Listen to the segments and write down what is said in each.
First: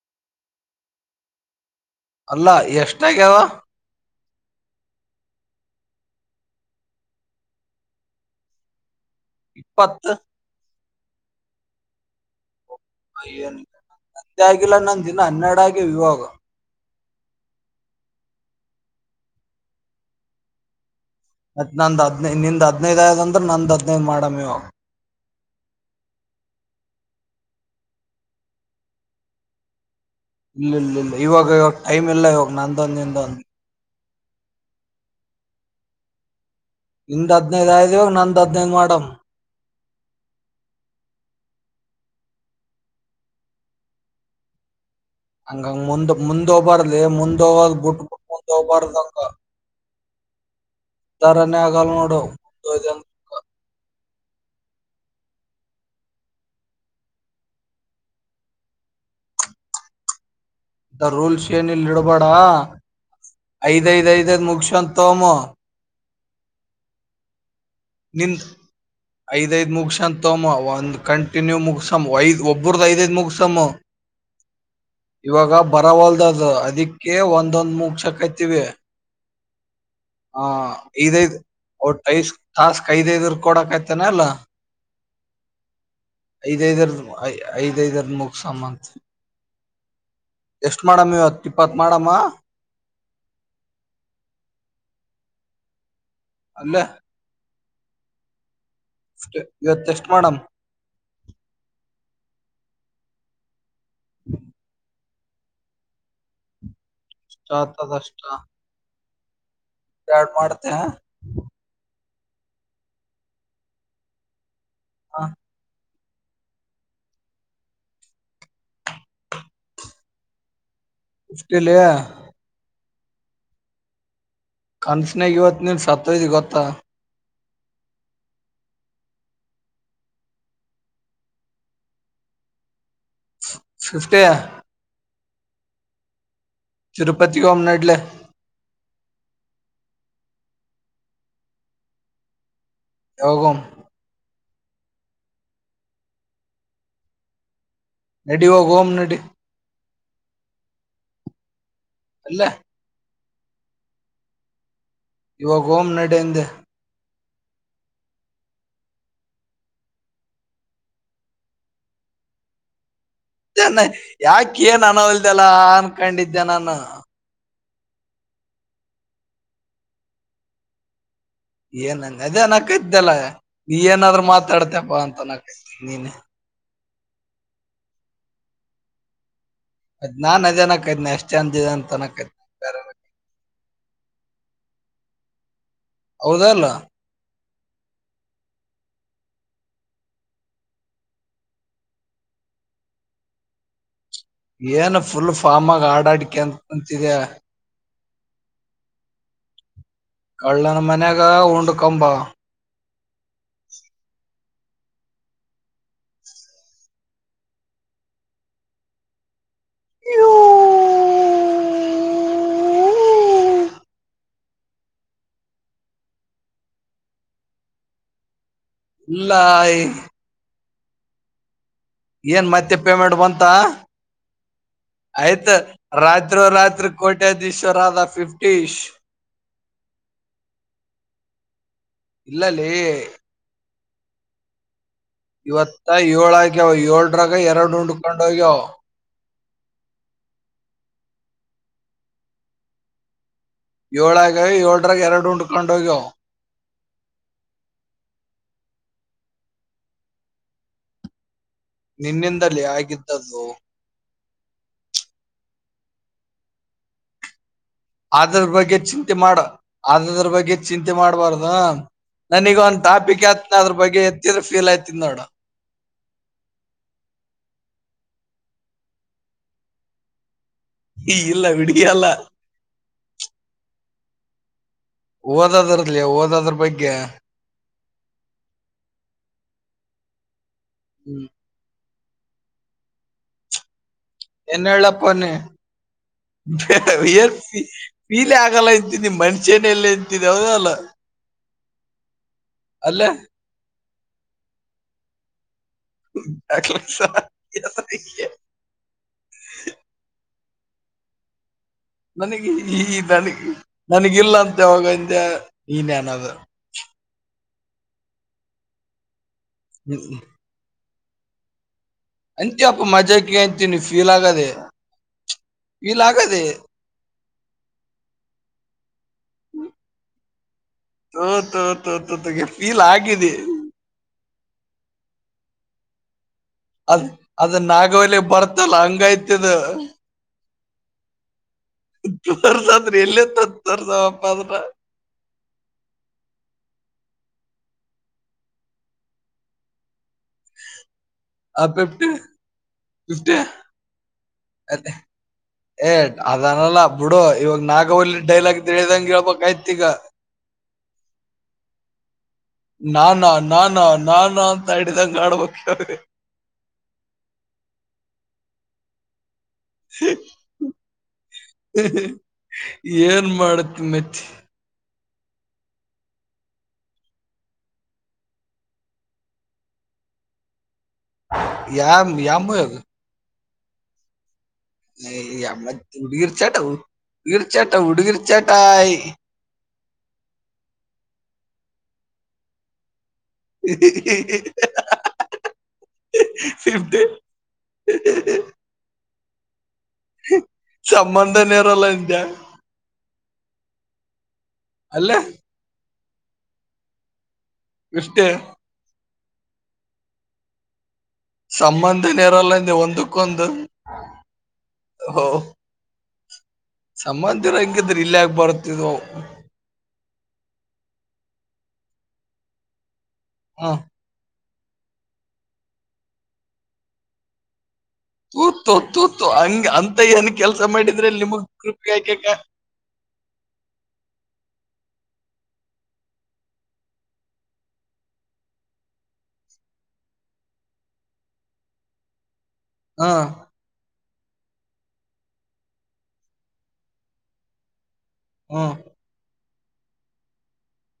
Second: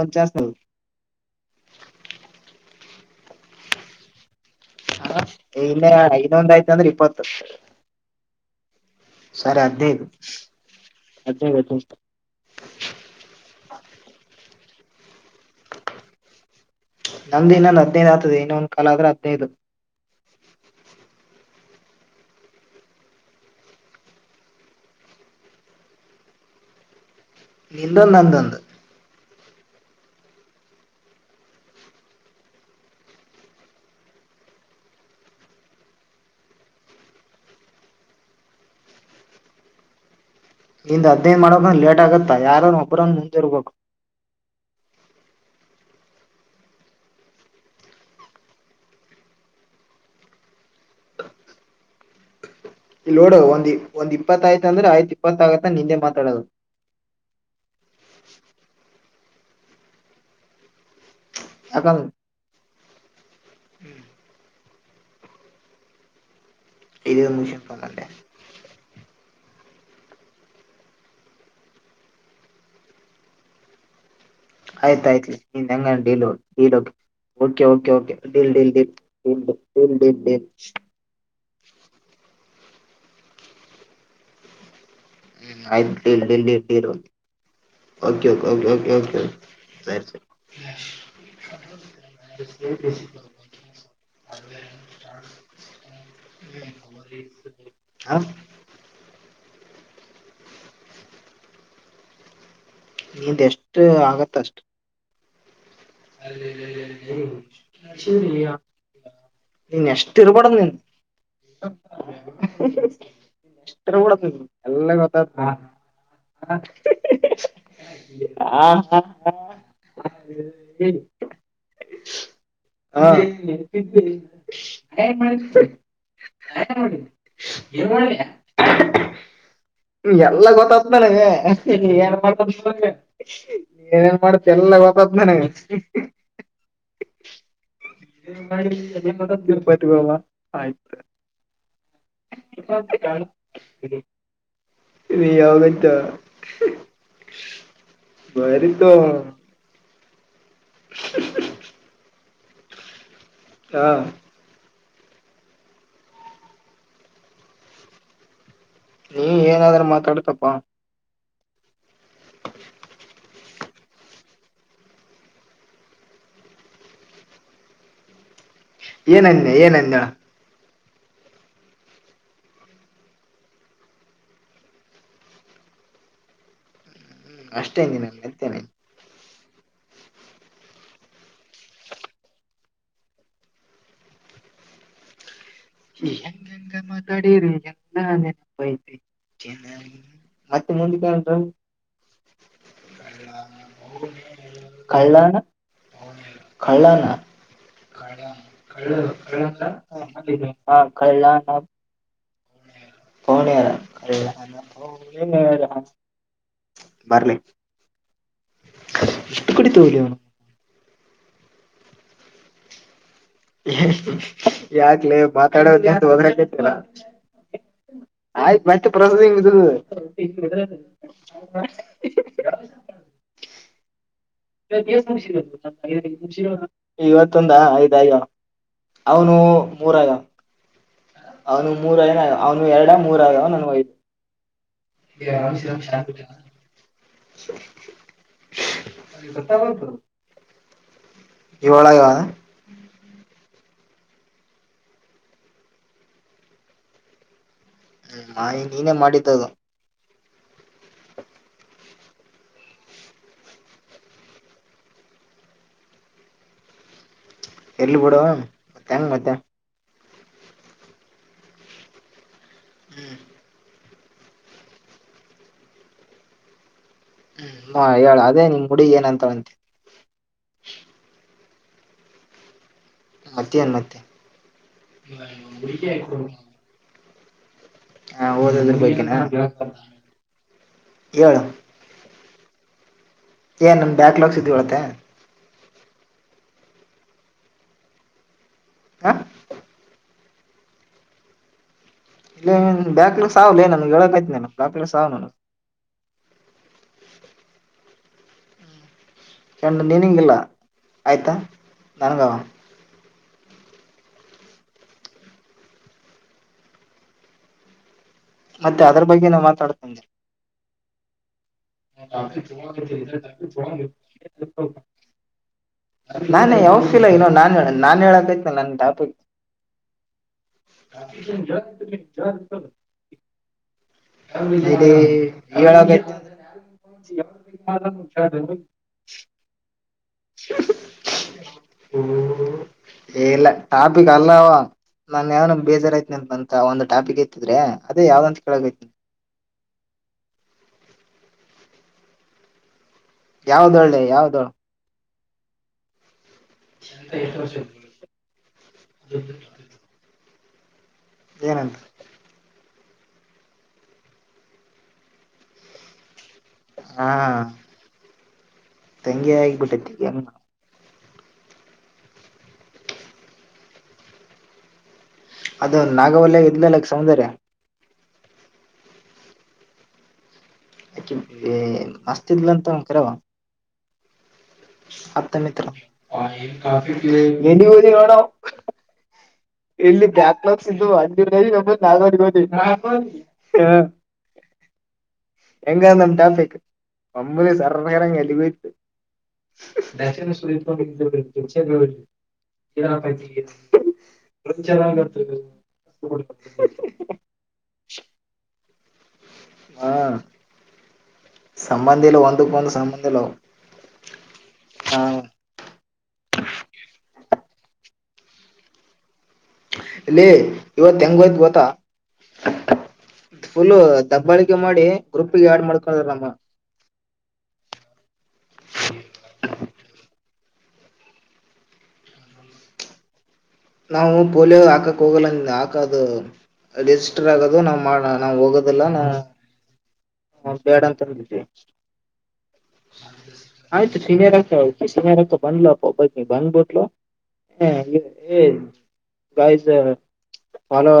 ಒಂದ್ ಚಾನ್ಸ್ ಅಲ್ಲ ಎಷ್ಟಾಗ್ಯಾವ? ಏ ಇಲ್ಲ ಇನ್ನೊಂದ್ ಆಯ್ತ್ ಅಂದ್ರೆ ಇಪ್ಪತ್ತು. ಸರ್ ಹದ್ನ್ ಇಪ್ಪತ್ ಹದ್ನೖದ್ [unintelligible] ಏನ ಹತ್ತೇ ಆಗಿಲ್ಲ ನನ್ ಇನ್ನ ಹನ್ನೆರಡಾಗವ್ ಇವಾಗ. ನಂದಿನ್ನೊಂದ್ ಹದಿನೈದ್ ಆತದೆ ಇನ್ನೊಂದ್ ಕಾಲ್ ಆದ್ರೆ ಹದಿನೈದು. ಅದ್ ನಂದ್ ಹದ್ನೈ ನಿಂದ್ ಹದ್ನೈದ್ ಆದ ಅಂದ್ರೆ ನಂದ್ ಹದ್ನೈದ್ ಮಾಡಮ್ಮಿವಾಗ್. ನಿಂದೊಂದ್ ನಂದೊಂದು ಇಲ್ಲಿಲ್ಲಿಲ್ಲ ಇವಾಗ ಇವಾಗ ಟೈಮ್ ಇಲ್ಲ ಇವಾಗ ನಂದೊಂದ್ ನಿಂದೊಂದು. ನಿಂದ್ ಹದ್ನೈದ್ ಆಯ್ದಿವಾಗ್ ನಂದ್ ಹದ್ನೈದ್ ಮಾಡಮ್. ನಿಂದ್ ಹದ್ನೖದು ಮಾಡಕಂದ ಲೇಟ್ ಆಗತ್ತ ಯಾರನ ಒಬ್ರನ್ ಮುಂದ್ ಇರ್ಬೇಕು. ಹಂಗ ಮುಂದ್ ಮುಂದ್ ಹೋಗಬಾರ್ದಲೇ ಮುಂದೋಗಲ್ ಬುಟ್ ಬಿಟ್ಟ ಮುಂದೋಗಬಾರ್ದಂಗ ಉಧ್ಧಾರನೇ ಆಗಲ್ ನೋಡು. ಇಲ್ನೋಡು ಒಂದಿ ಒಂದ್ ಇಪ್ಪತ್ತಾಯ್ತ್ ಅಂದ್ರೆ ಆಯ್ತು ಇಪ್ಪತ್ ಆಗತ್ತ ನಿಂದೆ ಮಾತಾಡೋದು. ಆ ರೂಲ್ಸ್ ಏನ್ ಇಲ್ ಯಾಕಂದ್ರ ಇಡ್ಬೇಡ. [inaudible] ಐದೖದೖದ್ ಮುಗ್ಸ್ [unintelligible] ತೋಮ್ಮು. [unintelligible] ನಿಂದ್ ಐದೖದ್ ಮುಗಸಂತೊಮ್ಮು ಒಂದ್ ಕಂಟಿನ್ಯೂ ಮುಗಸಮ್ಮ ಐದ್ ಒಬ್ಬ್ರದ್ ಐದೈದ್ ಮುಗಸಮ್ಮು. ಅಯ್ತಾಯ್ತ್ ನಿಂದ್ ಹೆಂಗ್ ಡೀಲು ಡೀಲು ಅದಿಕ್ಕೆ ಓಕೆ ಒಂದೊಂದ್ ಓಕೆ ಓಕೆ ಡೀಲ್ ಮುಗ್ಸಕೈತಿವಿ ಡೀಲ್ ಡೀಲ್. [unintelligible] ಡೀಲ್ ಆ ಇದಿದ್ ಒಟ್ಟೖಸ್. ಟಾಸ್ಕ್ ಐದೇದರ್ದ್ ಕೊಡಕತ್ತನ ಅಲ್ಲ. ಹ್ಮ್ ಐದ್ ಡೀಲ್ ಡೀಲ್ ಡೀಲ್ ಡೀಲು ಐದೈದರ್ ಐದೈದರ್ ಓಕೆ ಓಕ್ ಮುಗಸಮ್ ಅಂತ ಓಕ್ ಓಕ್. ಸರಿ ಸರಿ. ಎಷ್ಟ್ ಮಾಡಮ್ಮ ಇವತ್ತು ಇಪ್ಪತ್ ಮಾಡಮ್ಮ. ಅಲ್ಲೇ [unintelligible] ಹ. ಸ್ಟೆ ಇವತ್ತೇಷ್ಟ್ ಮಾಡಮ್. ನೀಂದೇಶ್ ಟ್ ಆಗತ್ತಷ್ಟು. ಅಲ್ಲಿಲ್ಲಿ ಅಷ್ಟ [unintelligible] [inaudible] ನೀನ್ ಎಷ್ಟ ಎರಡ್ ಇರ್ಬ್ಯಾಡ್ದ್ ಮಾಡ್ತೆ ನೀನ್ [unintelligible] ಎಲ್ಲ ಗೊತ್ತಾತ್ ಅ. ಆ ಹಾ ಹ ಹ. ಇಷ್ಟೆಲ್ಲೆ. ಆ [unintelligible] ಕನ್ಸ್ನಾಗ್ ಇವತ್ ನೀನ್ ಸತ್ತೋಗಿದ್ದಿ ಗೊತ್ತಾ. ಏನ್ ಮಾಡಿ ಎಲ್ಲ ಗೊತ್ತಾಗತನಗೆ ಏನ್ ಮಾಡ್ತ ಶ ಏನ್ ಫಿಫ್ಟಿ ಮಾಡ್ತ್ಯ ಎಲ್ಲ ಗೊತ್ತಾದ್ ನನಗೆ. [inaudible] ತಿರುಪತಿಗೆ ಹೋಮ್ ನಡ್ಲೆ ಬ ಬ ಆಯ್ತು [unintelligible] ಯಾವಾಗ ಹೋಮ್ [unintelligible] [unintelligible] ನಡಿ ಇವಾಗ್ ಬರಿತು ಹೋಗುಂ ನಡಿ. [inaudible] ಇಲ್ಲ. ಹಾ ಇವಾಗೋಂ ನಡೆ ಅಂದೆ. ನೀ ಏನಾದ್ರು ಮಾತಾಡ್ಕೊಪ್ಪ. ನ್ನ ಯಾಕ ಏನ್ ಅನೋಲ್ದೆಲ್ಲ ಅನ್ಕೊಂಡಿದ್ದೆ ನಾನು. ಏನ್ ಅಂದೆ ಏನ್ ಅಲ್ಲ. ಏನಂದ ಅದೇ ಅನಕ್ಕದಲ್ಲ ನೀ ಏನಾದ್ರು ಮಾತಾಡ್ಕೊಪ್ಪಾ ಅಂತ ಅನಾಕತ್ತಿ ನೀನ. ಹ್ಮ್ ಅಷ್ಟೇ ನೀನು ನಿ [unintelligible] ಅದ್ ನಾನ್ ನಜೆನಕದ್ನ ಎಷ್ಟ್ ಚಂದಿದೆ ಅಂತನಕನ ಬ [unintelligible] ಏ ಹೆಂಗ ಹೌದಲ್ಲ ಹೆಂಗ ಮಾತಾಡಿರಿ? [unintelligible] ಏನು ಫುಲ್ ಕಳ್ಳನ ಫಾರ್ಮಾಗ ಹಾಡು ಹಾಡಿಕೊಂಡು ಕುಂತಿದ್ದೆ. [unintelligible] ಕೇಳುತ್ತಾ? [unintelligible] ನಮ್ಮ ಮನ್ಯಾಗ ಉಂಡ್ಕಂಬ ಪೌನ್ಯಾ [unintelligible] [unintelligible] ಬರ್ಲಿ. ಎಷ್ಟ್ ಕಡಿತಾವ್ಲೇ ಅವ್ನು. ಯಾಕ್ಲೇ ಮಾತಾಡೋದ್ ಎದ್ದ್ ಒದಾರಾಕತ್ತಿ ಅಲ್ಲಾ. ಆಯ್ತ್ ಮತ್ತೆ ಇಲ್ಲ ಪ್ರೊಸೆಸಿಂಗ್ ಬಿದ್ದದ. ಆ ಏನ್ ಮತ್ತೆ ಪೇಮೆಂಟ್ ಬಂತಾ. ರಾತ್ರಿ ಇವತ್ತೊಂದ ಕೋಟ್ಯಾಧೀಶ್ವರ ಐದ ಆದ ಆಗ್ಯಾವ ಫಿಫ್ಟೀಶ್ ಅವನು ಮೂರ ಆಗ್ಯಾವ. ಅವನು ಮೂರ ಏನ ಅವನು ಇಲ್ಲಲ್ಲಿ ಎರಡ ಮೂರ [unintelligible] ಇವತ್ತ ಏಳ ಆಗ್ಯಾವ ಏಳರಾಗ ಎರಡ ಉಂಡಕೊಂಡೋಗ್ಯಾವ. ಏಳ ಆಗ್ಯಾವ. ಏಳ ಆಗ್ಯಾವ ಏಳರಾಗ ಎರಡ ಉಂಡಕೊಂಡೋಗ್ಯಾವ. ಹ್ಮು ಮಾಯಿ ನೀನೇ ಮಾಡಿದ್ದದು. ನಿನ್ನಿಂದಲೇ ಆಗಿದ್ದ ಅದು. ಎರ್ಲಿ ಬಿಡು ಅದರ ಬಗ್ಗೆ ಮತ್ತೆ ಹೆಂಗ್ ಚಿಂತಿ ಮತ್ತೆ ಮಾಡ. ಅದದ್ರ ಬಗ್ಗೆ ಚಿಂತಿ ಮಾಡ್ಬಾರ್ದ. ನನೀಗ ಒಂದು ಹ್ಮ್ ಟಾಪಿಕ್ ಹತ್ತ್ ಆದ್ರೂ ಬಗ್ಗೆ ಎತ್ತಿದ್ರ ಫೀಲ್ ಆಯ್ತಿದ್ ನೋಡ್. ಹ್ಮು ಹೇಳ ಅದೇ ನಿಮ್ ಗುಡ ಏನಂತಾನ್ ಅಂತ್ ಹೇ ಈ ಇಲ್ಲ ವಿಡ್ಗಿ ಅಲ್ಲ. ಮತ್ತೆನ್ ಮತ್ತೆ. ಓದೋದ್ ಇರ್ಲಿ ಓದೋದ್ರ ಬಗ್ಗೆ ಹಾ ಓದೋದ್ರ ಬಗ್ಗೆನಾ. ಹ್ಮ್ ಹೇಳ್ ಏನಮ್ ಬ್ಯಾಕ್ಲಾಗ್ಸ್ ಇದ್ದು [unintelligible] [unintelligible] ಹ [unintelligible] ಮನುಷ್ಯನಲ್ಲ ತ್ತಿದೆ ಹೌದೋ ಅಲ್ಲೋ. ಲೇ ನೀನ್ [unintelligible] [unintelligible] ನಾಕ್ ಲಕ್ಷ [unintelligible] ಚೆಂಡ್ ನೀನಿಂಗಿಲ್ಲ ಆಯ್ತಾ ನನ್ಗವ ನನಗೆ ಈ [unintelligible] ನನಗಿಲ್ಲ ಅಂತ ಯಾವಾಗ್ ಅಂದೆ [unintelligible] ಮತ್ತೆ ಅದರ್ ಬಗ್ಗೆನ ಮತ್ತ್ [unintelligible] ಹ್ಮ್ ಅಂತ್ಯಪ್ಪ ಮಜಾಕಿ ಅಂತೀನಿ ಫೀಲ್ ಆಗದೆ ಫೀಲ್ ಆಗದೆ ಮೊನ್ನಿ ಯಾವ್ ತೋ ತೋ ತೋ ತೋ ತೋಗೆ ಫೀಲ್ ಆಗಿದೆ [unintelligible] [unintelligible] ಅದ್ ಅದ ನಾಗವಲೆ ಬರ್ತಲ್ಲ ಹಂಗಾಯ್ತದ ತೋರ್ಸಂದ್ರ ಎಲ್ಲೇ ಎ ಇಲ್ಲ ತಂದ ಟಾಪಿಕ್ ತೋರ್ಸವಪ್ಪ ಅಲ್ಲ ಅದ್ರ ನನ್ ಏನೋ ಬೇಜಾರಾಯತನಂತ ಒಂದ ಟಾಪಕ್ ಎತ್ತಿದ್ರೆ ಅದೇ ಯಾವ್ದಂತ ಕೇಳಾಕತ್ತೀನಿ. ಆ ಪಿಪ್ಟಿ. ಯಾವ್ದ ಹೇಳೇ ಯಾವ್ದು. ಅದೇ ಎ ಅದಲ್ಲ ಬುಡು ಇವಾಗ ನಾಗವಲ್ಲಿ ಡೈಲಾಗ್ ತಿಳಿದಂಗ ಹೇಳ್ಬೇಕ್ ಆಯ್ತ್ ಈಗಾ. ಏನಂತ ನಾನಾ ನಾನಾ ನಾನ ಅಂತ ಹಿಡಿದಂಗ ಆಡಬೇಕ್ [unintelligible] ಹಾ ಹಂಗೆ ಆ ಬಿಟ್ಟತ್ತಿ ಹೆಂಗ್ ಏನ್ ಮಾಡ್ತಿ ಮತ್ತೆ. ಅದ ನಾಗವಲ್ಯಾಗ್ ಇದ್ಲಲ್ಲ್ ಸೌಂದರ್ಯ ಅಕ್ಕಿ ಎ ಯಾಮ್ ಮಸ್ತ್ ಇದ್ಲ ಯಾಮು ಅಂತ [unintelligible] ಮಿತ್ರ [unintelligible] ಹುಡ್ಗೀರ ನೆನ್ನಿ ಹೋದಿ ನೋಡ ನಾವ್ ಚಟಾಯ. ಇಲ್ಲಿ ಬ್ಯಾಕ್ಲಾಗ್ಸ್ [unintelligible] ಹ ಹೆಂಗಂದಮ್ ಟಾಫಿಕ್ ಫಿಫ್ಟಿ ಒಮ್ಮುಲೆ [unintelligible] ಎಲ್ಲಿಗ್ ಹೋಯ್ತ ಸಂಬಂಧನೇ ಇರಲ್ಲ ಅಂದ್ಯ [unintelligible] [inaudible] ಅಲ್ಲೇ ಚೆನ್ನಾಗಿರ್ತಿವಿ [unintelligible] ಇಷ್ಟೇ ಹಾ ಸಂಬಂಧ ಇಲ್ಲ ಒಂದಕ್ ಒಂದ್ ಸಂಬಂಧನೇರಲ್ಲಂದ್ಯಾ ಸಂಬಂಧ ಇಲ್ಲ ಅವು ಒಂದಕ್ಕೊಂದ ಹಾ ಹ. ಸಂಬಂಧೀರ್ ಹಂಗಿದ್ರ ಇಲ್ಯಾಕ್ ಬರ್ತಿದ್ ಅವ್. ಲೇ ಇವತ್ತ ಹೆಂಗ ಹೋಯ್ತ ಗೊತ್ತಾ. ಹಾ ಫುಲ್ಲು ದಬ್ಬಾಳಿ [unintelligible] ಮಾಡಿ ಗ್ರೂಪಿಗೆ ಆಡ್ ಮಾಡ್ಕೊರ್ ನಮ್ಮನ್. ತೂತೋ ತೂತೋ ಹಂಗ ಅಂತೈಯ ನಿಂಗ್ ಕೆಲ್ಸ ಮಾಡಿದ್ರೆ ಲಿಮಗ್ ಗ್ರೂಪ್ [unintelligible] ನಾವು ಪೋಲಿಯೋ ಅದು ಹಾಕಾಕ್ ಹೋಗುಲಾಂಗ್ ಆಕದ್ ರಿಜಿಸ್ಟರ್ ಆದಾಗು ನಾವ್ [unintelligible] ನಾವ ಹೋಗೋದಿಲ್ಲ [unintelligible] ಬೇಡಂತಂದವಿ ಅ ಸೀನಿಯರ್ ಅಂತ್ ಅವಳು [unintelligible] ಬಂದ್ಬಿಟ್ಲು. ಏನ್ ಹ್ಮ್ ಬಾಯ್ಸ್ ಫಾಲೋ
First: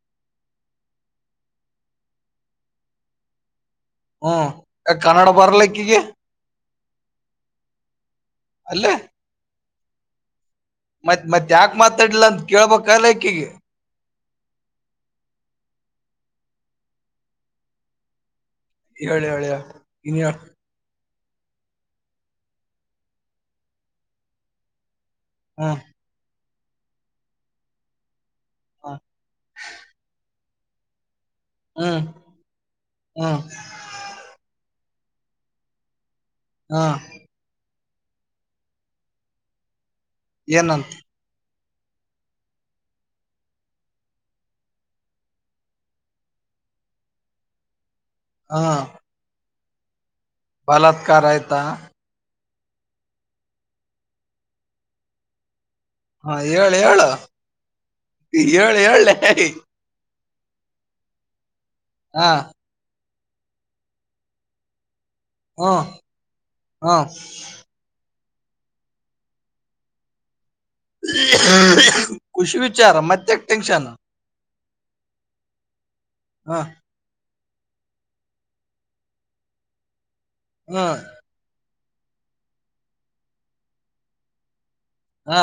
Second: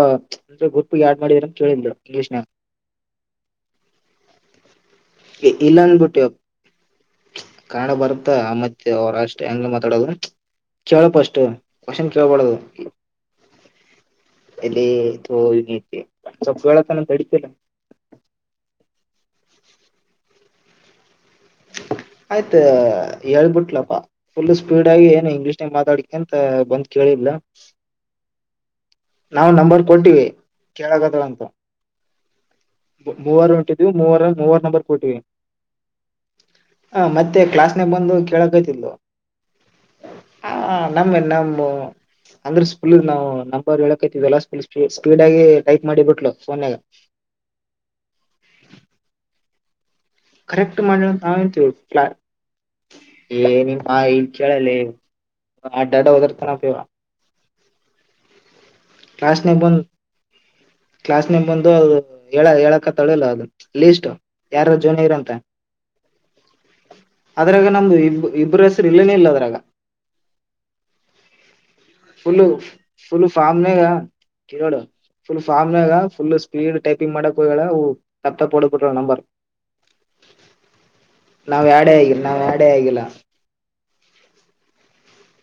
ಗ್ರೂಪಿಗ್ ಆಡ್ ಮಾಡಿರೇನ್ ಕೇಳ್ದೆ [unintelligible] ಅ ಎ ಕನ್ನಡ ಇಲ್ಲ ಬರ್ಲಕ್ಕಿಗಿ. ಅಂದ್ಬಿಟ್ಟು ಕನ್ನಡ ಬರು ತ್ತ [unintelligible] ತಡ ಆದ್ರೆ. ಮತ್ತ್ ಮತ್ತ್ಯಾಕ್ ಮತ್ತ್ [unintelligible] ಅಂತ ಕೇಳ್ಬಲಕಿಗ. ಅಲ್ಲಿ ತೋ [unintelligible] ಸ್ವಲ್ಪ್ ಹೇಳೋತನ್ ತಡಿತಿ ಇಲ್ಲ್. ಹೇಳ್ ಹೇಳ್ ಇನ್ನ್ ಹೇಳ್. ಆಯ್ತ ಹೇಳ್ಬಿಟ್ಲಪ್ಪಾ ಫುಲ್ ಸ್ಪೀಡ್ ಆಗಿ ಇಂಗ್ಲಿಷನ್ಯಾಗ್ ಹ್ಮ್ ಮಾತಾಡಿಕಂತ ತ್ತ ಬಂದ್ ಕೇಳಿದ್ಲ. ಹ ನಾವು ನಂಬರ್ ಕೊಟ್ಟೀವಿ. ಕೇಳಾಕತ್ತಳಂತ್ ಹ್ಮ್ [unintelligible] ಹ್ಮ್ ಮೂವತ್ತ್ ನಂಬರ್ ಇತ್ತ್. ಕೊಟ್ವಿ ಹ್ಮ ಅ ಮತ್ತೆ ಕ್ಲಾಸ್ ಲ್ಲೇ ಬಂದು ಕೇಳಕತ್ಲಿದ್ಲು. ಹಆ ಏನಂತ ನಮ್ಮೇ ನಮ್ಮು ಅಂದ್ರೆ [unintelligible] ನಾವು ನಂಬರ್ ಹೇಳಾಕತ್ತಿದ್ವಿ ಎಲ್ಲ ಸ್ಪೀ ಸ್ಪೀ ಸ್ಪೀಡ್ ಆಗಿ ಟೈಪ್ ಮಾಡಿ ಬಿಟ್ಲು ಫೋನ್ಯಾಗ. ಹಾ ಕರೆಕ್ಟ್ ಮಾಡಿಳ್ ಅಂತ್ ನಾವ್ ಆಯ್ತಾ ಅಂತು [unintelligible] ಆಡ್ ಅಡ್ಡ ವರ್ತಾನಪ ಇವಾ. ಈ ಹೇಳ್ ಹೇಳಿಲೇ. ಕ್ಯಾಶ್ ನೆ ಬಂದ್ [unintelligible] ದೋ ಹ ಹೇಳ್ ಹೇಳಕ್ [unintelligible] ಅದು ಲಿಸ್ಟ್ ಯಾರ ಜೂನಿಯರ್ ಅಂತ್. ಹ್ಮ್ ಹ್ಮ್ ಅದ್ರಾಗು ನಮ್ದು ಇಬ್ರು ಇಬ್ಬರು ಹೆಸರು ಇಲ್ಲನೇ ಇಲ್ಲ ಅದ್ರಾಗ. [inaudible] ಫುಲ್ ಖುಷಿ ವಿಚಾರ ಮತ್ತೆಕ್ ಟೆನ್ಷನ್ ಕೇಳು ಫುಲ್ ಪಾಮ್ನಾಗ. ಫುಲ್ ಹ ಸ್ಪೀಡ್ ಟೈಪಿಂಗ್ ಮಾಡಕ್. [unintelligible] ನಂಬರ್ ಹ್ಮ ನಾವ್ಹ್ಯಾಡ್ ಆಗಿಲ್ಲ ನಾವ್ ಹ್ಯಾಡ್ ಆಗಿಲ್ಲ. ಹಾ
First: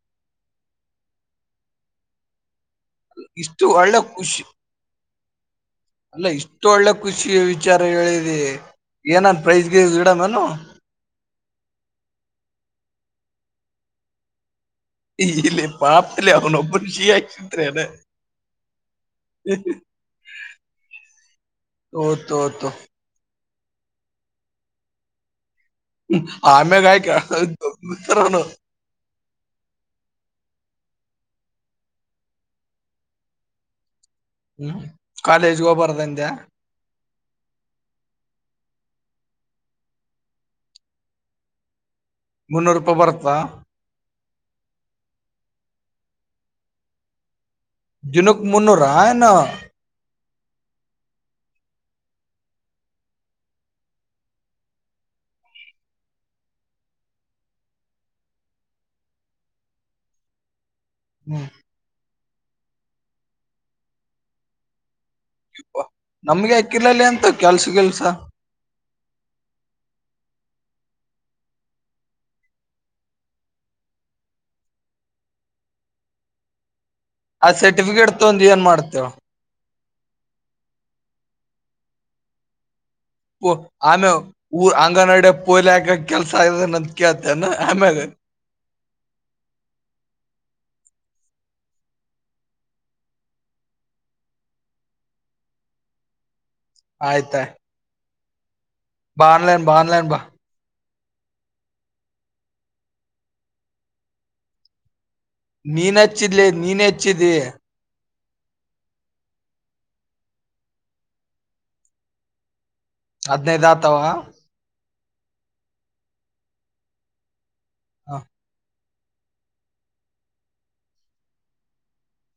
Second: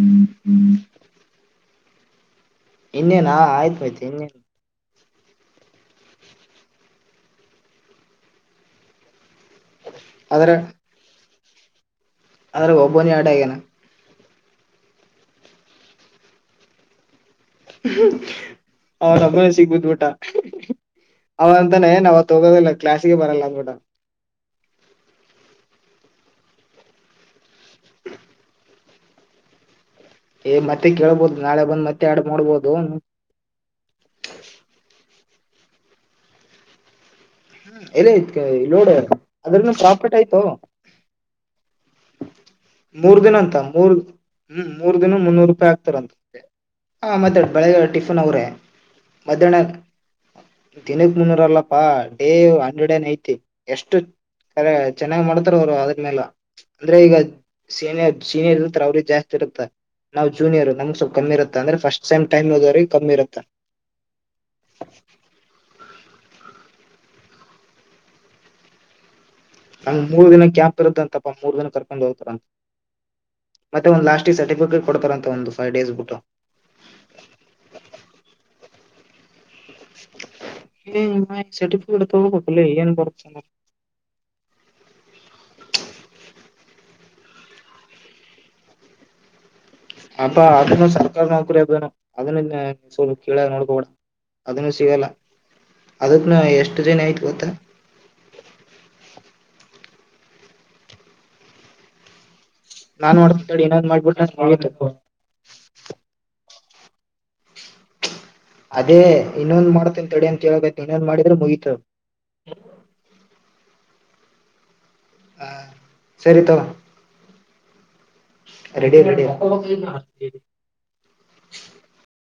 ಹ್ಮ್ ಹ್ಮ್ ಇನ್ನೇನ ಇಷ್ಟು ಆಯ್ತು ಒಳ್ಳೆ ಆಯ್ತು ಇನ್ನೇನ್. ಖುಷಿ ಅಲ್ಲ ಇಷ್ಟು ಒಳ್ಳೆ ಖುಷಿ ವಿಚಾರ ಹೇಳಿದಿ ಏನಂತ್. ಪ್ರೈಜ್ ಗಿಜ್ ಇಡವೇನು. ಆದದ್ರೆ ಒಬ್ಬೊನೆ ಆಟ ಏನ. ಇಲ್ಲಿ ಪಾಪದಲ್ಲಿ ಅವ್ನು ಒಬ್ಬನ್ ಷಿಯಕ್ಷ್ನ್. ಅವನಬ್ಬನ ಸಿಗ್ಬುದ್ಬಿಟ್ಟ ಅವನಂತಾನೇ ನಾವ್ ಓತು ಅವತ್ ಓತು ಹೊಗೋದಿಲ್ಲ ಕ್ಲಾಸ್ಗೆ ಬರಲ್ಲ ಅಂದಬಿಟ್. [inaudible] ಆಮೇಗ್ ಯಾಕೆ [unintelligible] ಏ ಮತ್ತೆ ಕೇಳ್ಬೋದು ನಾಳೆ ಬಂದ್ ಮತ್ತೆ ಆಡ್ ಮಾಡ್ ನೋಡ್ಬೋದು. ಹ್ಮ ಕಾಲೇಜ್ ಹೋಗ್ಬಾರದ ಇಂದೇ. ಹ್ಮ ಎಲ್ ಅಯ್ತಿ ಲೋಡ ಅದ್ರನು ಪ್ರಾಫಿಟ್ ಅಯ್ತೋ. [inaudible] ಮುನ್ನೂರು ರೂಪಾಯಿ ಮೂರ್ ಬರ್ತಾ ದಿನ ಅಂತ ಮೂರ್. ಹ್ಮ್ ಮೂರ್ ದಿನ ಮುನ್ನೂರು ರೂಪಾಯಿ ಹಾಕ್ತಾರಂತೆ ಹಾ ಮಾತಾಡಿ. ದಿನುಕ್ ಮುನ್ನೂರಾ ಏನು. ದಿನಿಕ್ ಮುನ್ನೂರಲ್ಲ ಪಾ. ಹೆ ಹಂಡ್ರೆಡ್ ಏನ್ ಅಯ್ತಿ ಎಷ್ಟು ಚೆನ್ನಾಗ್ ಮಾಡುತ್ತಾರ್ ಅವ್ರು ಅದ್ರ ಮೇಲ ಅಂದ್ರೆ ಈಗ ಸೀನಿಯರ್ ಸೀನಿಯರ್ ಇರ್ತಾರೆ ಅವರ್ಗ್ ಜಾಸ್ತಿ ಇರುತ್ತ ನಾವ್ ಜೂನಿಯರ್ ನಮ್ಗ್ ಸ್ವಲ್ಪ್ ಕಮ್ಮಿ ಹ್ಮ್ ಇರುತ್ತೆ ಅಂದ್ರೆ ಫಸ್ಟ್. ಸೇಮ್ ಟೈಮ್ ಹೋದವ್ರಿಗ್ ಕಮ್ಮಿ ಇರುತ್ತ. ನಮ್ಗೆ ಅಕ್ಕಿರ್ಲಲ್ಲಿ ಅಂತ ಕೆಲ್ಸ್ ಗಿಲ್ಸ. ನಂಗ್ ಮೂರ್ ದಿನ ಕ್ಯಾಂಪ್ ಇರುತ್ತಂತಪ್ಪ ಮೂರ್ ದಿನ ಕರ್ಕೊಂಡ್ ಹೋಗ್ತಾರಂತೆ ಮತ್ತೆ ಒಂದ್ ಲಾಸ್ಟ ಇಗ್ ಸರ್ಟಿಫಿಕೇಟ್ ಕೊಡ್ತಾರ್ ಅಂತೇ ಒಂದು ಫೈವ್ ಡೇಸ್ ಬಿಟ್ಟು. ಆ ಸರ್ಟಿಫಿಕೇಟ್ ತೊಂದು ಏನ್ ಮಾಡ್ತೀಯೋ. ಏ ಮಗನೆ ಸರ್ಟಿಫಿಕೇಟ್ ತೋಗಬೇಕಲೆ ಏನ್ ಬರುತ್ತೆ [unintelligible] ಊರ್ ಅಂಗನವಾಡಿ ಪೋಲಿಯೊ ಹಾಕೋ ಕೆಲ್ಸ ಇದಾನಂತ್ ಕೇತ್ತೇನು ಆಮ್ಯಾಗೆ. ಅಪ್ಪ ಅದನು ಸರ್ಕಾರಿ ನೌಕರಿ ಅದುನು ಅದನ್ನ ಸ್ವಲ್ ಕೀಳಾಗ್ ನೋಡ್ಕೋಬೇಡ ಅದನ್ನು ಸಿಗಲ್ಲ ಅದಕ್ನು ಎಷ್ಟ್ ಟುಡೇ ನೈಟ್ ಗೊತ್ತ. ಆಯ್ತಾಯ್ ಬಾ ಆನ್ಲೈನ್ ಬಾ ಆನ್ಲೈನ್. ಬಾ ನಾನ್ ಮಾಡ್ತೀನಿ ತಡಿ ಇನ್ನೊಂದ್ ಮಾಡ್ಬಿಟ್ರೆ ಆಗೊಯ್ತಪ್ಪ. ನೀನಚ್ಚಿದಲೇ ನೀನೆ ಹಚ್ಚಿದಿ. ಅದೇ ಇನ್ನೊಂದ್ ಮಾಡ್ತೀನಿ ತಡಿ ಅಂತೇಳಕತಿ ಇನ್ನೊಂದ ಮಾಡಿದ್ರೆ ಮುಗತು. ಹದಿನೈದ್ ಆತವ. ಹಾ ಸರಿ ತಗೋ. ಹಾ ರೆಡಿ ರೆಡಿ